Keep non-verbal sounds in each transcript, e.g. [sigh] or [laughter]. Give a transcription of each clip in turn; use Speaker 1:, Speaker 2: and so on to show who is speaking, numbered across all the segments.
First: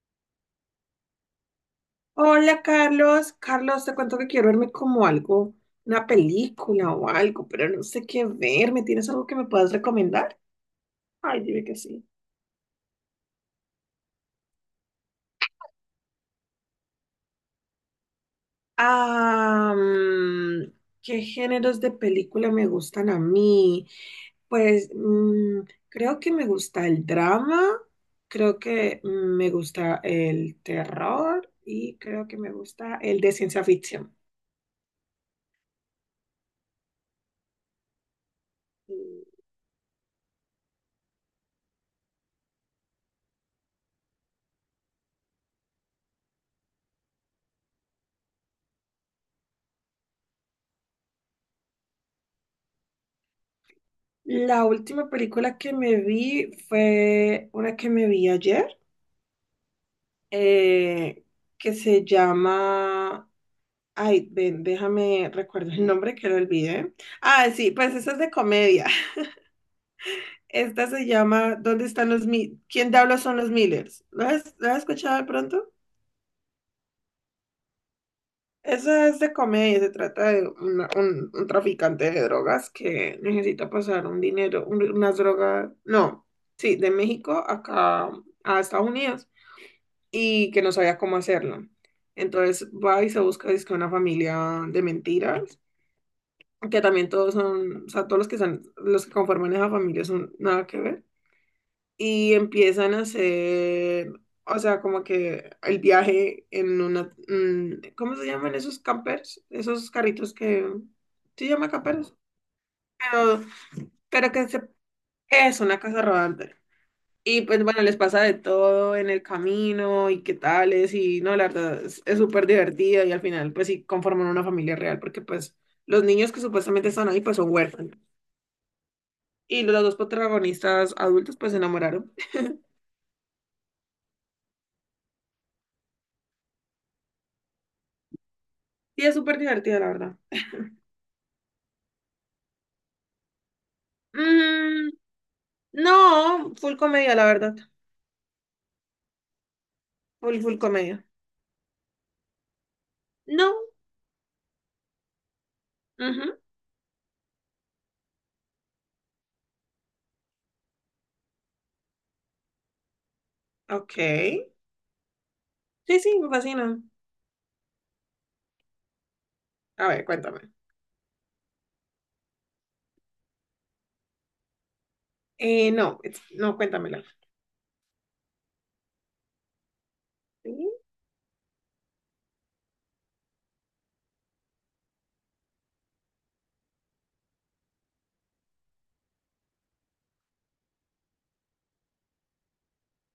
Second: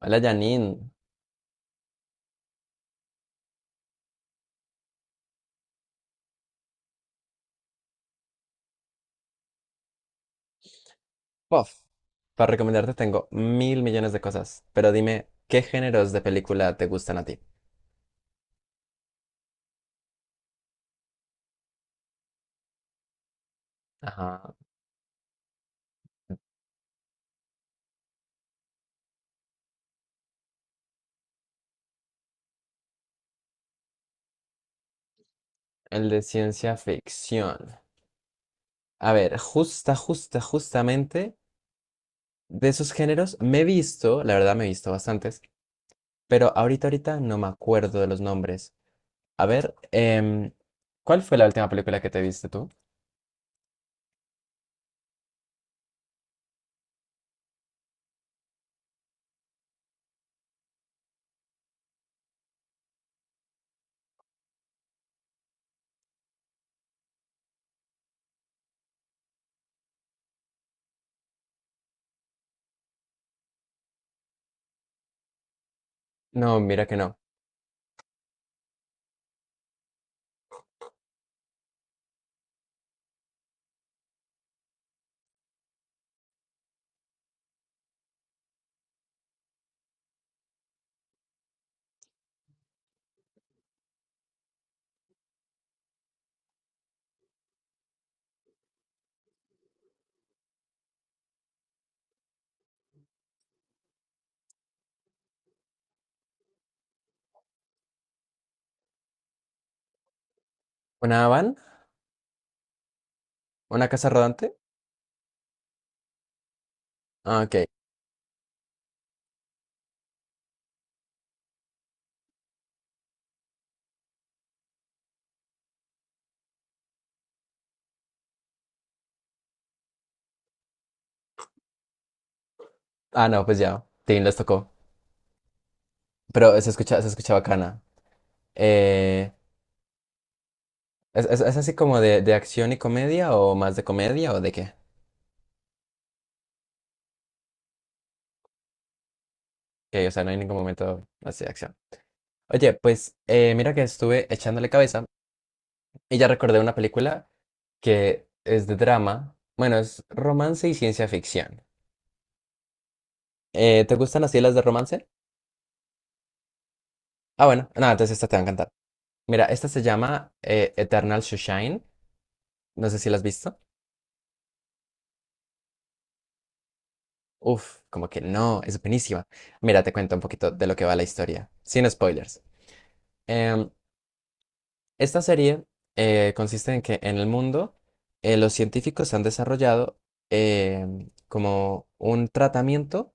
Speaker 1: Hola Janine.
Speaker 2: Hola Carlos, Carlos, te cuento que quiero verme como algo, una película o algo, pero no sé qué verme. ¿Tienes algo que me puedas recomendar? Ay, dime que
Speaker 1: Puff.
Speaker 2: sí.
Speaker 1: Para recomendarte tengo mil millones de cosas, pero dime, ¿qué géneros de película te gustan a ti?
Speaker 2: Ah, mm, ¿Qué géneros de película me gustan a mí?
Speaker 1: Ajá,
Speaker 2: Pues creo que me gusta el drama, creo que me gusta el terror y creo que me gusta el de ciencia ficción.
Speaker 1: el de ciencia ficción. A ver, justamente de esos géneros me he visto, la verdad me he visto bastantes, pero ahorita no me acuerdo de los nombres. A ver, ¿cuál fue la última película que te viste tú?
Speaker 2: La última película que me vi fue una que me vi ayer, eh, que se llama... Ay, ven, déjame, recuerdo el nombre que lo olvidé. Ah, sí, pues esa es de comedia. [laughs] Esta se llama ¿Dónde están los ¿Quién diablos son los Millers? ¿Lo has escuchado de pronto?
Speaker 1: No, mira que no.
Speaker 2: Esa es de comedia, se trata de un traficante de drogas que necesita pasar un dinero, unas drogas, no, sí, de México acá a Estados Unidos, y que no sabía cómo hacerlo. Entonces va y se busca dizque una familia de mentiras, que también todos son, o sea, todos los que son, los que conforman esa familia son nada que ver. Y empiezan a hacer, o sea, como que el viaje en una, ¿cómo se llaman esos campers? Esos carritos que,
Speaker 1: ¿Una
Speaker 2: ¿sí? ¿Se
Speaker 1: van?
Speaker 2: llama camperos? Pero,
Speaker 1: ¿Una casa
Speaker 2: pero que
Speaker 1: rodante?
Speaker 2: se- es una casa rodante.
Speaker 1: Ah,
Speaker 2: Y pues
Speaker 1: ok.
Speaker 2: bueno, les pasa de todo en el camino y qué tales y no, la verdad es súper divertida y al final pues sí conforman una familia real porque pues los niños que supuestamente están ahí pues son huérfanos y los dos protagonistas adultos pues se enamoraron.
Speaker 1: Ah, no, pues ya, Tim les tocó. Pero se escucha bacana.
Speaker 2: Y es
Speaker 1: Eh,
Speaker 2: súper divertida la verdad.
Speaker 1: es así como de acción y comedia o más de comedia o de qué?
Speaker 2: Mm, no, full comedia la verdad,
Speaker 1: Que, o sea, no hay
Speaker 2: full
Speaker 1: ningún
Speaker 2: full comedia.
Speaker 1: momento así de acción. Oye, pues
Speaker 2: No,
Speaker 1: mira que estuve echándole cabeza y ya
Speaker 2: ujú,
Speaker 1: recordé una película que es de drama. Bueno, es romance y ciencia ficción. ¿Te
Speaker 2: ok.
Speaker 1: gustan así las de romance?
Speaker 2: Sí, sí, me fascina.
Speaker 1: Ah, bueno, nada, entonces esta te va a encantar. Mira, esta se
Speaker 2: A ver,
Speaker 1: llama
Speaker 2: cuéntame.
Speaker 1: Eternal Sunshine. No sé si la has visto.
Speaker 2: No, no, cuéntamela.
Speaker 1: Uf, como que no, es buenísima. Mira, te cuento un poquito de
Speaker 2: Sí,
Speaker 1: lo que va la historia, sin spoilers. Em, Esta serie consiste en que en el mundo los científicos han desarrollado como un tratamiento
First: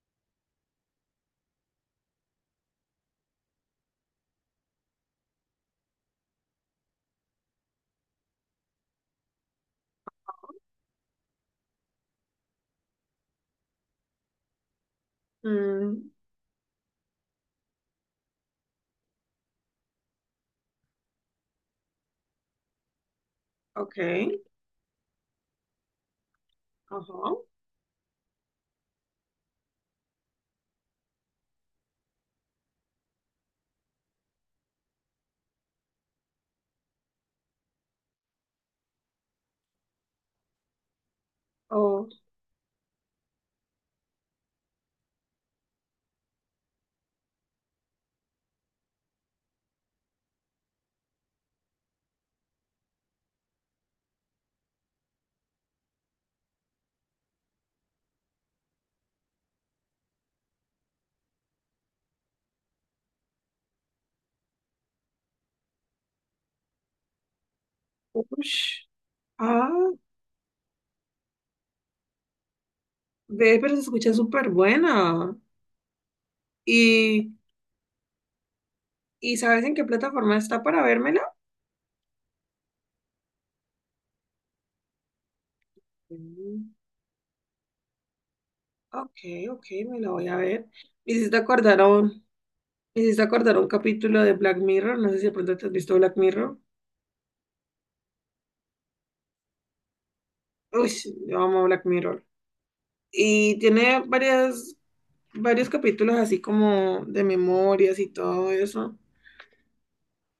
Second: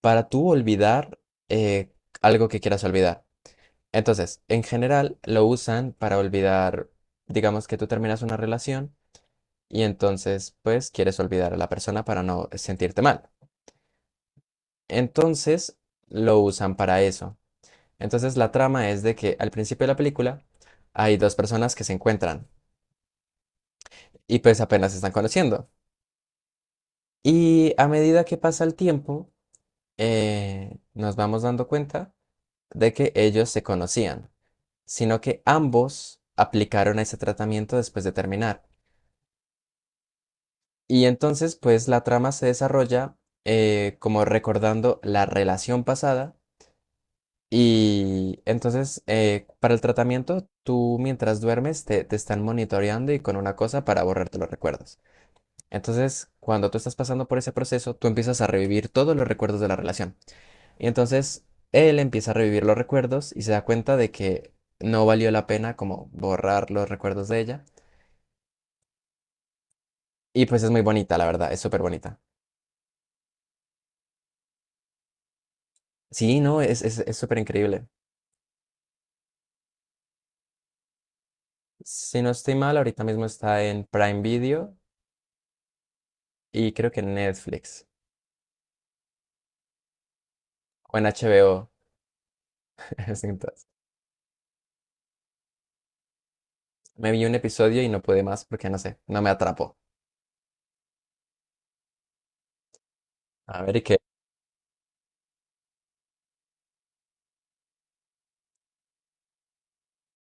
Speaker 1: para tú olvidar eh, algo que quieras olvidar. Entonces, en general lo usan para olvidar, digamos que tú terminas una relación y entonces pues quieres olvidar a la persona para no sentirte mal. Entonces
Speaker 2: mm,
Speaker 1: lo usan para eso. Entonces la trama es de que al principio de la película hay dos personas que se encuentran
Speaker 2: ok,
Speaker 1: y pues apenas se están conociendo.
Speaker 2: ajá.
Speaker 1: Y a medida que pasa el tiempo, nos vamos dando cuenta de que ellos se conocían, sino que ambos aplicaron ese tratamiento después de terminar. Y entonces, pues la
Speaker 2: O-
Speaker 1: trama se desarrolla como recordando la relación pasada. Y entonces, para el tratamiento, tú mientras duermes te están monitoreando y con una cosa para borrarte los recuerdos. Entonces, cuando tú estás pasando por ese proceso, tú empiezas a revivir todos los recuerdos de la relación. Y entonces, él empieza a revivir los recuerdos y se da cuenta de que no valió la pena como borrar los recuerdos de ella.
Speaker 2: ush. Ah,
Speaker 1: Y pues es muy bonita, la verdad, es súper bonita.
Speaker 2: ve, pero se escucha súper buena.
Speaker 1: Sí, no, es
Speaker 2: ¿Y,
Speaker 1: súper increíble.
Speaker 2: y sabes en qué plataforma está para vérmela?
Speaker 1: Si no estoy mal, ahorita mismo está en Prime Video y
Speaker 2: Mm,
Speaker 1: creo que en Netflix
Speaker 2: ok, ok, me la voy a ver.
Speaker 1: o en
Speaker 2: Me hiciste
Speaker 1: HBO.
Speaker 2: acordar a un,
Speaker 1: [laughs]
Speaker 2: me hiciste acordar a
Speaker 1: Entonces,
Speaker 2: un capítulo de Black Mirror. No sé si de pronto te has visto Black Mirror.
Speaker 1: me vi un episodio y no pude más porque no sé, no me atrapó.
Speaker 2: Uy, yo amo Black Mirror. Y
Speaker 1: A ver, ¿y qué?
Speaker 2: tiene varios capítulos así como de memorias y todo eso.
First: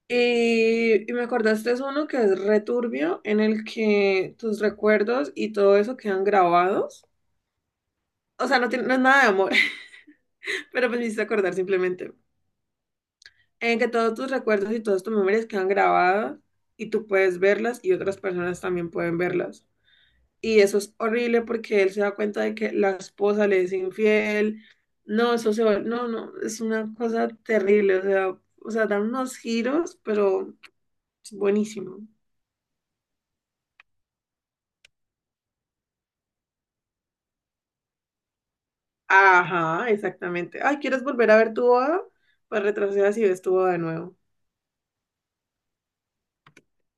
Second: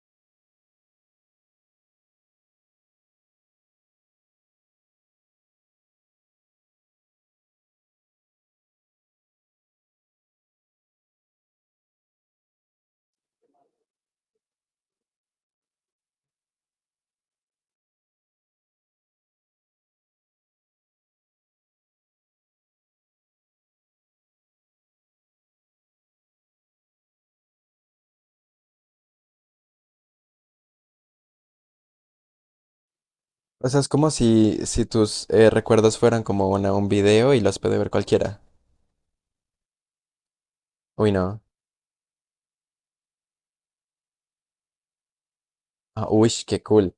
Speaker 2: Y me acordaste es uno que es returbio, en el que tus recuerdos y todo eso quedan grabados. O sea, no, tiene, no es nada de amor, [laughs] pero pues me hiciste acordar simplemente. En que todos tus recuerdos y todas tus memorias quedan grabadas y tú puedes verlas y otras personas también pueden verlas. Y eso es horrible porque él se da cuenta de que la esposa le es infiel. No, no, no, es una cosa terrible. O sea, dan unos giros, pero es buenísimo.
Speaker 1: O sea, es como si, si tus recuerdos fueran como un video y los puede ver cualquiera.
Speaker 2: Ajá, exactamente. Ay, ¿quieres
Speaker 1: Uy,
Speaker 2: volver a
Speaker 1: no.
Speaker 2: ver tu boda? Pues retrocedas y ves tu boda de nuevo.
Speaker 1: Ah, uy, qué cool.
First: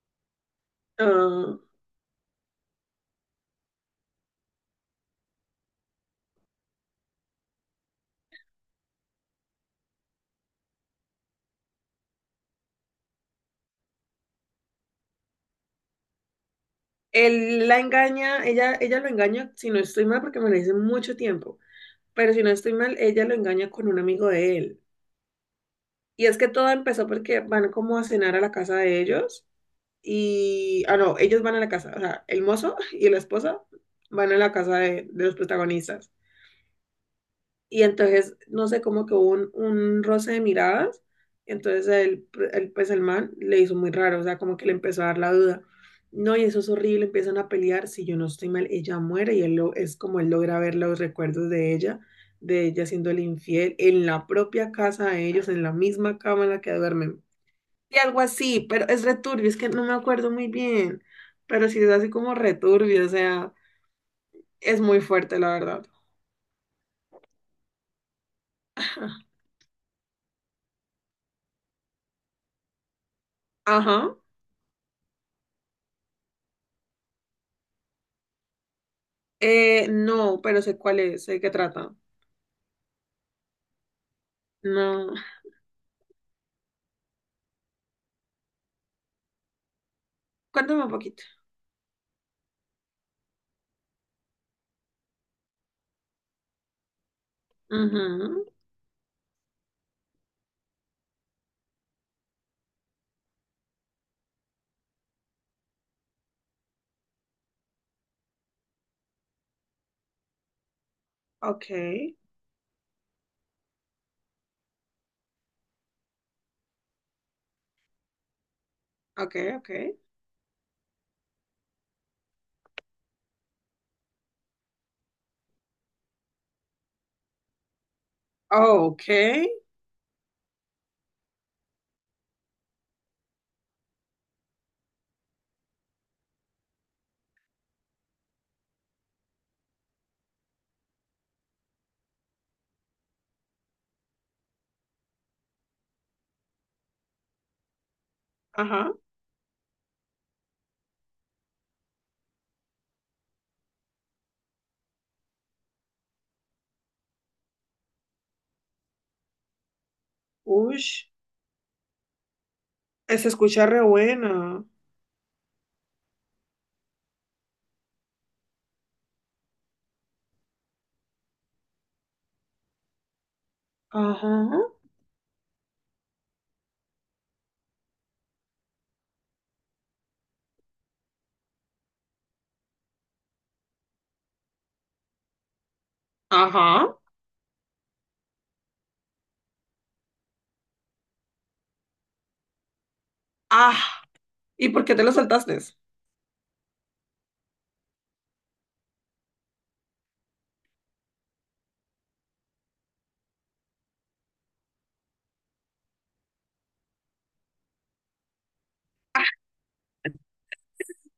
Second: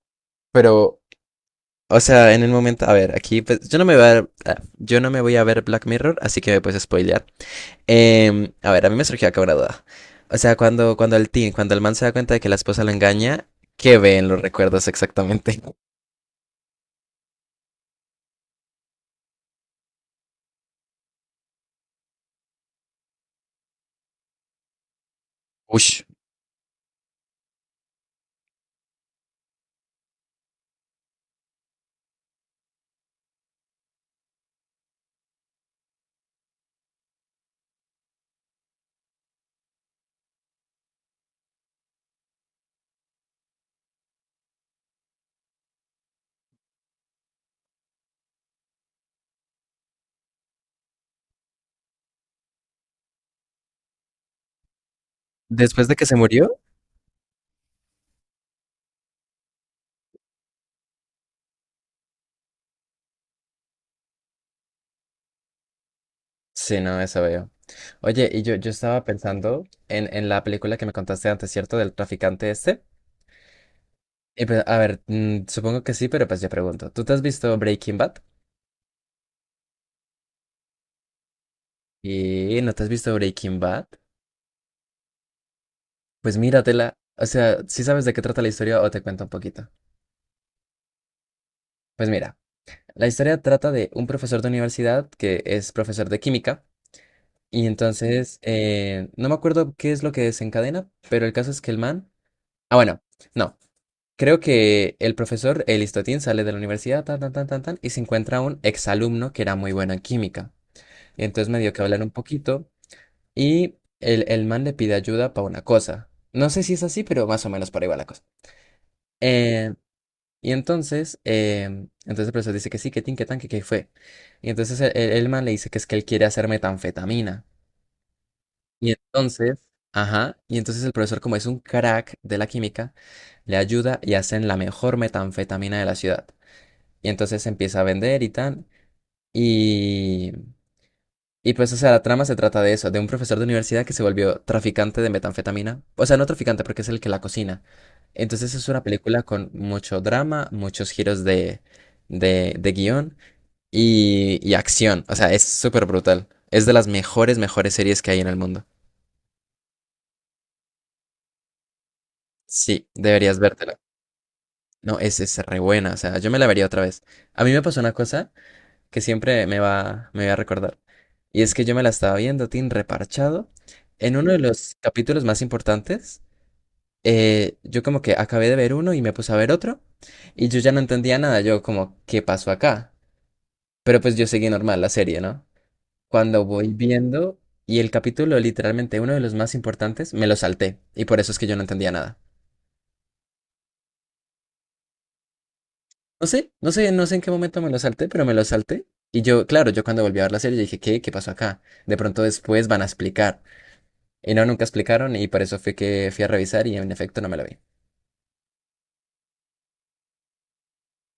Speaker 1: Pero,
Speaker 2: Ah,
Speaker 1: o sea, en el momento, a ver, aquí, pues, yo no me voy a ver, ah, yo no me voy a ver Black Mirror, así que me puedes spoilear. A ver, a mí me surgió acá una duda. O sea, cuando el teen, cuando el man se da cuenta de que la esposa lo engaña, ¿qué ve en los recuerdos exactamente? [laughs]
Speaker 2: él la engaña, ella lo engaña, si no estoy mal, porque me lo hice mucho tiempo, pero si no estoy mal, ella lo engaña con un amigo de él.
Speaker 1: Uy,
Speaker 2: Y es que todo empezó porque van como a cenar a la casa de ellos y, ah, no, ellos van a la casa, o sea, el mozo y la esposa van a la casa de los protagonistas. Y entonces, no sé, como que hubo un roce de miradas. Entonces, pues el man le hizo muy raro, o sea, como que le empezó a dar la duda. No, y eso es horrible, empiezan a pelear. Si yo no estoy mal, ella muere y él lo, es como él logra ver los recuerdos de ella siendo el infiel en la propia casa de ellos, en la
Speaker 1: después de que se
Speaker 2: misma cama en
Speaker 1: murió.
Speaker 2: la que duermen. Y algo así, pero es returbio, es que no me acuerdo muy bien, pero sí es así como returbio, o sea, es muy fuerte, la verdad.
Speaker 1: Sí, no, eso veo. Oye, yo estaba pensando en la película que me contaste antes, ¿cierto? Del traficante este.
Speaker 2: Ajá.
Speaker 1: Y pues, a ver, supongo que sí, pero pues yo pregunto, ¿tú te has visto Breaking Bad?
Speaker 2: No, pero sé cuál es, sé de qué trata.
Speaker 1: ¿Y no te has visto Breaking Bad?
Speaker 2: No.
Speaker 1: Pues míratela. O sea, si sabes de qué trata la historia o te cuento un poquito?
Speaker 2: Cuéntame un poquito.
Speaker 1: Pues mira, la historia trata de un profesor de universidad que es profesor de química y entonces,
Speaker 2: Ujú,
Speaker 1: no me acuerdo qué es lo que desencadena, pero el caso es que el man... Ah, bueno, no. Creo que el profesor, el Listotín, sale de la universidad, tan, tan, tan, tan, tan, y se encuentra un exalumno que era muy bueno en química. Y entonces me
Speaker 2: ok,
Speaker 1: dio que hablar un poquito. Y el man le pide ayuda para una cosa. No sé si es así, pero más o menos por ahí va la cosa.
Speaker 2: ok, ok.
Speaker 1: Eh, y entonces, entonces el profesor dice que sí, que tin, que tan, que qué fue. Y entonces el man le dice que es que él quiere hacer metanfetamina.
Speaker 2: Oh,
Speaker 1: Y
Speaker 2: ok.
Speaker 1: entonces, ajá, y entonces el profesor, como es un crack de la química, le ayuda y hacen la mejor metanfetamina de la ciudad. Y entonces empieza a vender y tan. Y, Y pues, o sea, la trama se trata de eso, de un profesor de universidad que se volvió traficante de metanfetamina. O sea, no traficante porque es el que la cocina. Entonces es una
Speaker 2: Ajá.
Speaker 1: película con mucho drama, muchos giros de guión y acción. O sea, es súper brutal. Es de las mejores, mejores series que hay en el mundo.
Speaker 2: Ush.
Speaker 1: Sí,
Speaker 2: Se
Speaker 1: deberías
Speaker 2: escucha
Speaker 1: vértela.
Speaker 2: re buena.
Speaker 1: No, es re buena. O sea, yo me la vería otra vez. A mí me pasó una cosa que siempre me va a recordar. Y es que yo me la estaba viendo, Tin, reparchado. En uno
Speaker 2: Ajá.
Speaker 1: de los capítulos más importantes yo como que acabé de ver uno y me puse a ver otro y yo ya no entendía nada, yo como, ¿qué pasó acá? Pero pues yo seguí normal la serie, ¿no? Cuando voy
Speaker 2: Ajá.
Speaker 1: viendo y el capítulo literalmente uno de los más importantes, me lo salté y por eso es que yo no entendía nada.
Speaker 2: Ah. ¿Y por qué te lo saltaste?
Speaker 1: No sé en qué momento me lo salté, pero me lo salté. Y yo, claro, yo cuando volví a ver la serie dije, ¿qué? ¿Qué pasó acá? De pronto después van a explicar. Y no, nunca explicaron y por eso fue que fui a revisar y en efecto no me lo vi.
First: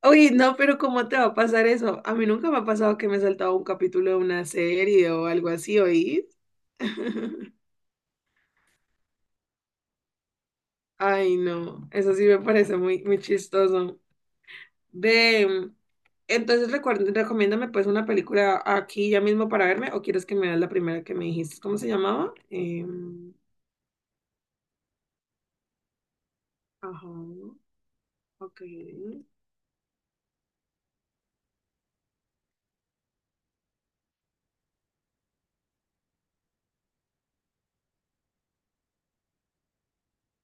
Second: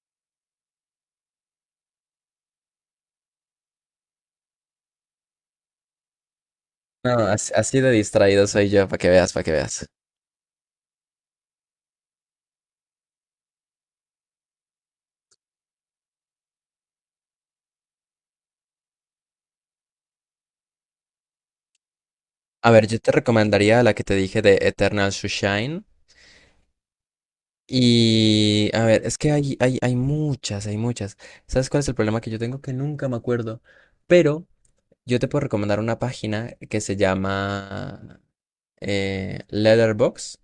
Speaker 2: Uy, no, pero ¿cómo te va a pasar eso? A mí nunca me ha pasado que me he saltado un capítulo de una serie o algo así, ¿oís?
Speaker 1: No,
Speaker 2: [laughs]
Speaker 1: así de distraído soy yo, para que veas, para que veas.
Speaker 2: Ay, no, eso sí me parece muy, muy chistoso. De, mm, entonces recomiéndame pues una película aquí ya mismo para verme o quieres que me veas la primera que me dijiste. ¿Cómo se llamaba?
Speaker 1: A ver, yo te
Speaker 2: Em,
Speaker 1: recomendaría la que te dije de Eternal Sunshine.
Speaker 2: ajá, ok.
Speaker 1: Y a ver, es que hay muchas, hay muchas. ¿Sabes cuál es el problema que yo tengo? Que nunca me acuerdo. Pero yo te puedo recomendar una página que se llama Letterboxd.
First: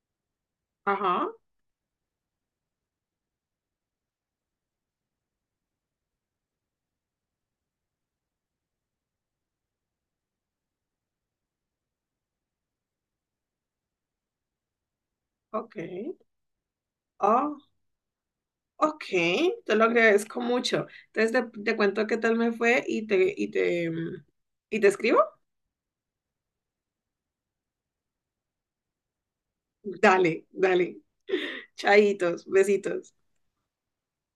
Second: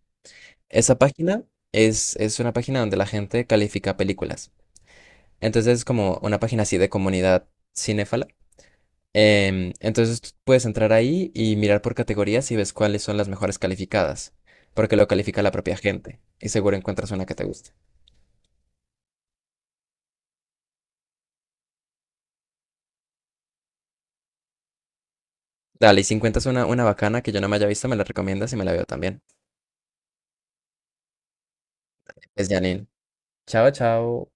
Speaker 1: Esa
Speaker 2: Ajá,
Speaker 1: página es una página donde la gente califica películas. Entonces es como una página así de comunidad cinéfala. Entonces tú puedes entrar ahí y mirar por categorías y ves cuáles son las mejores calificadas, porque lo califica la
Speaker 2: ok.
Speaker 1: propia gente y seguro encuentras una que te
Speaker 2: Oh,
Speaker 1: guste.
Speaker 2: ok. Te lo agradezco mucho. Entonces te cuento qué tal me fue y te, em, y te escribo.
Speaker 1: Dale, y si encuentras una bacana que yo no me haya visto, me la recomiendas y me la veo también.
Speaker 2: Dale, dale. [laughs] Chaitos,
Speaker 1: Es Janine.
Speaker 2: besitos.
Speaker 1: Chao, chao.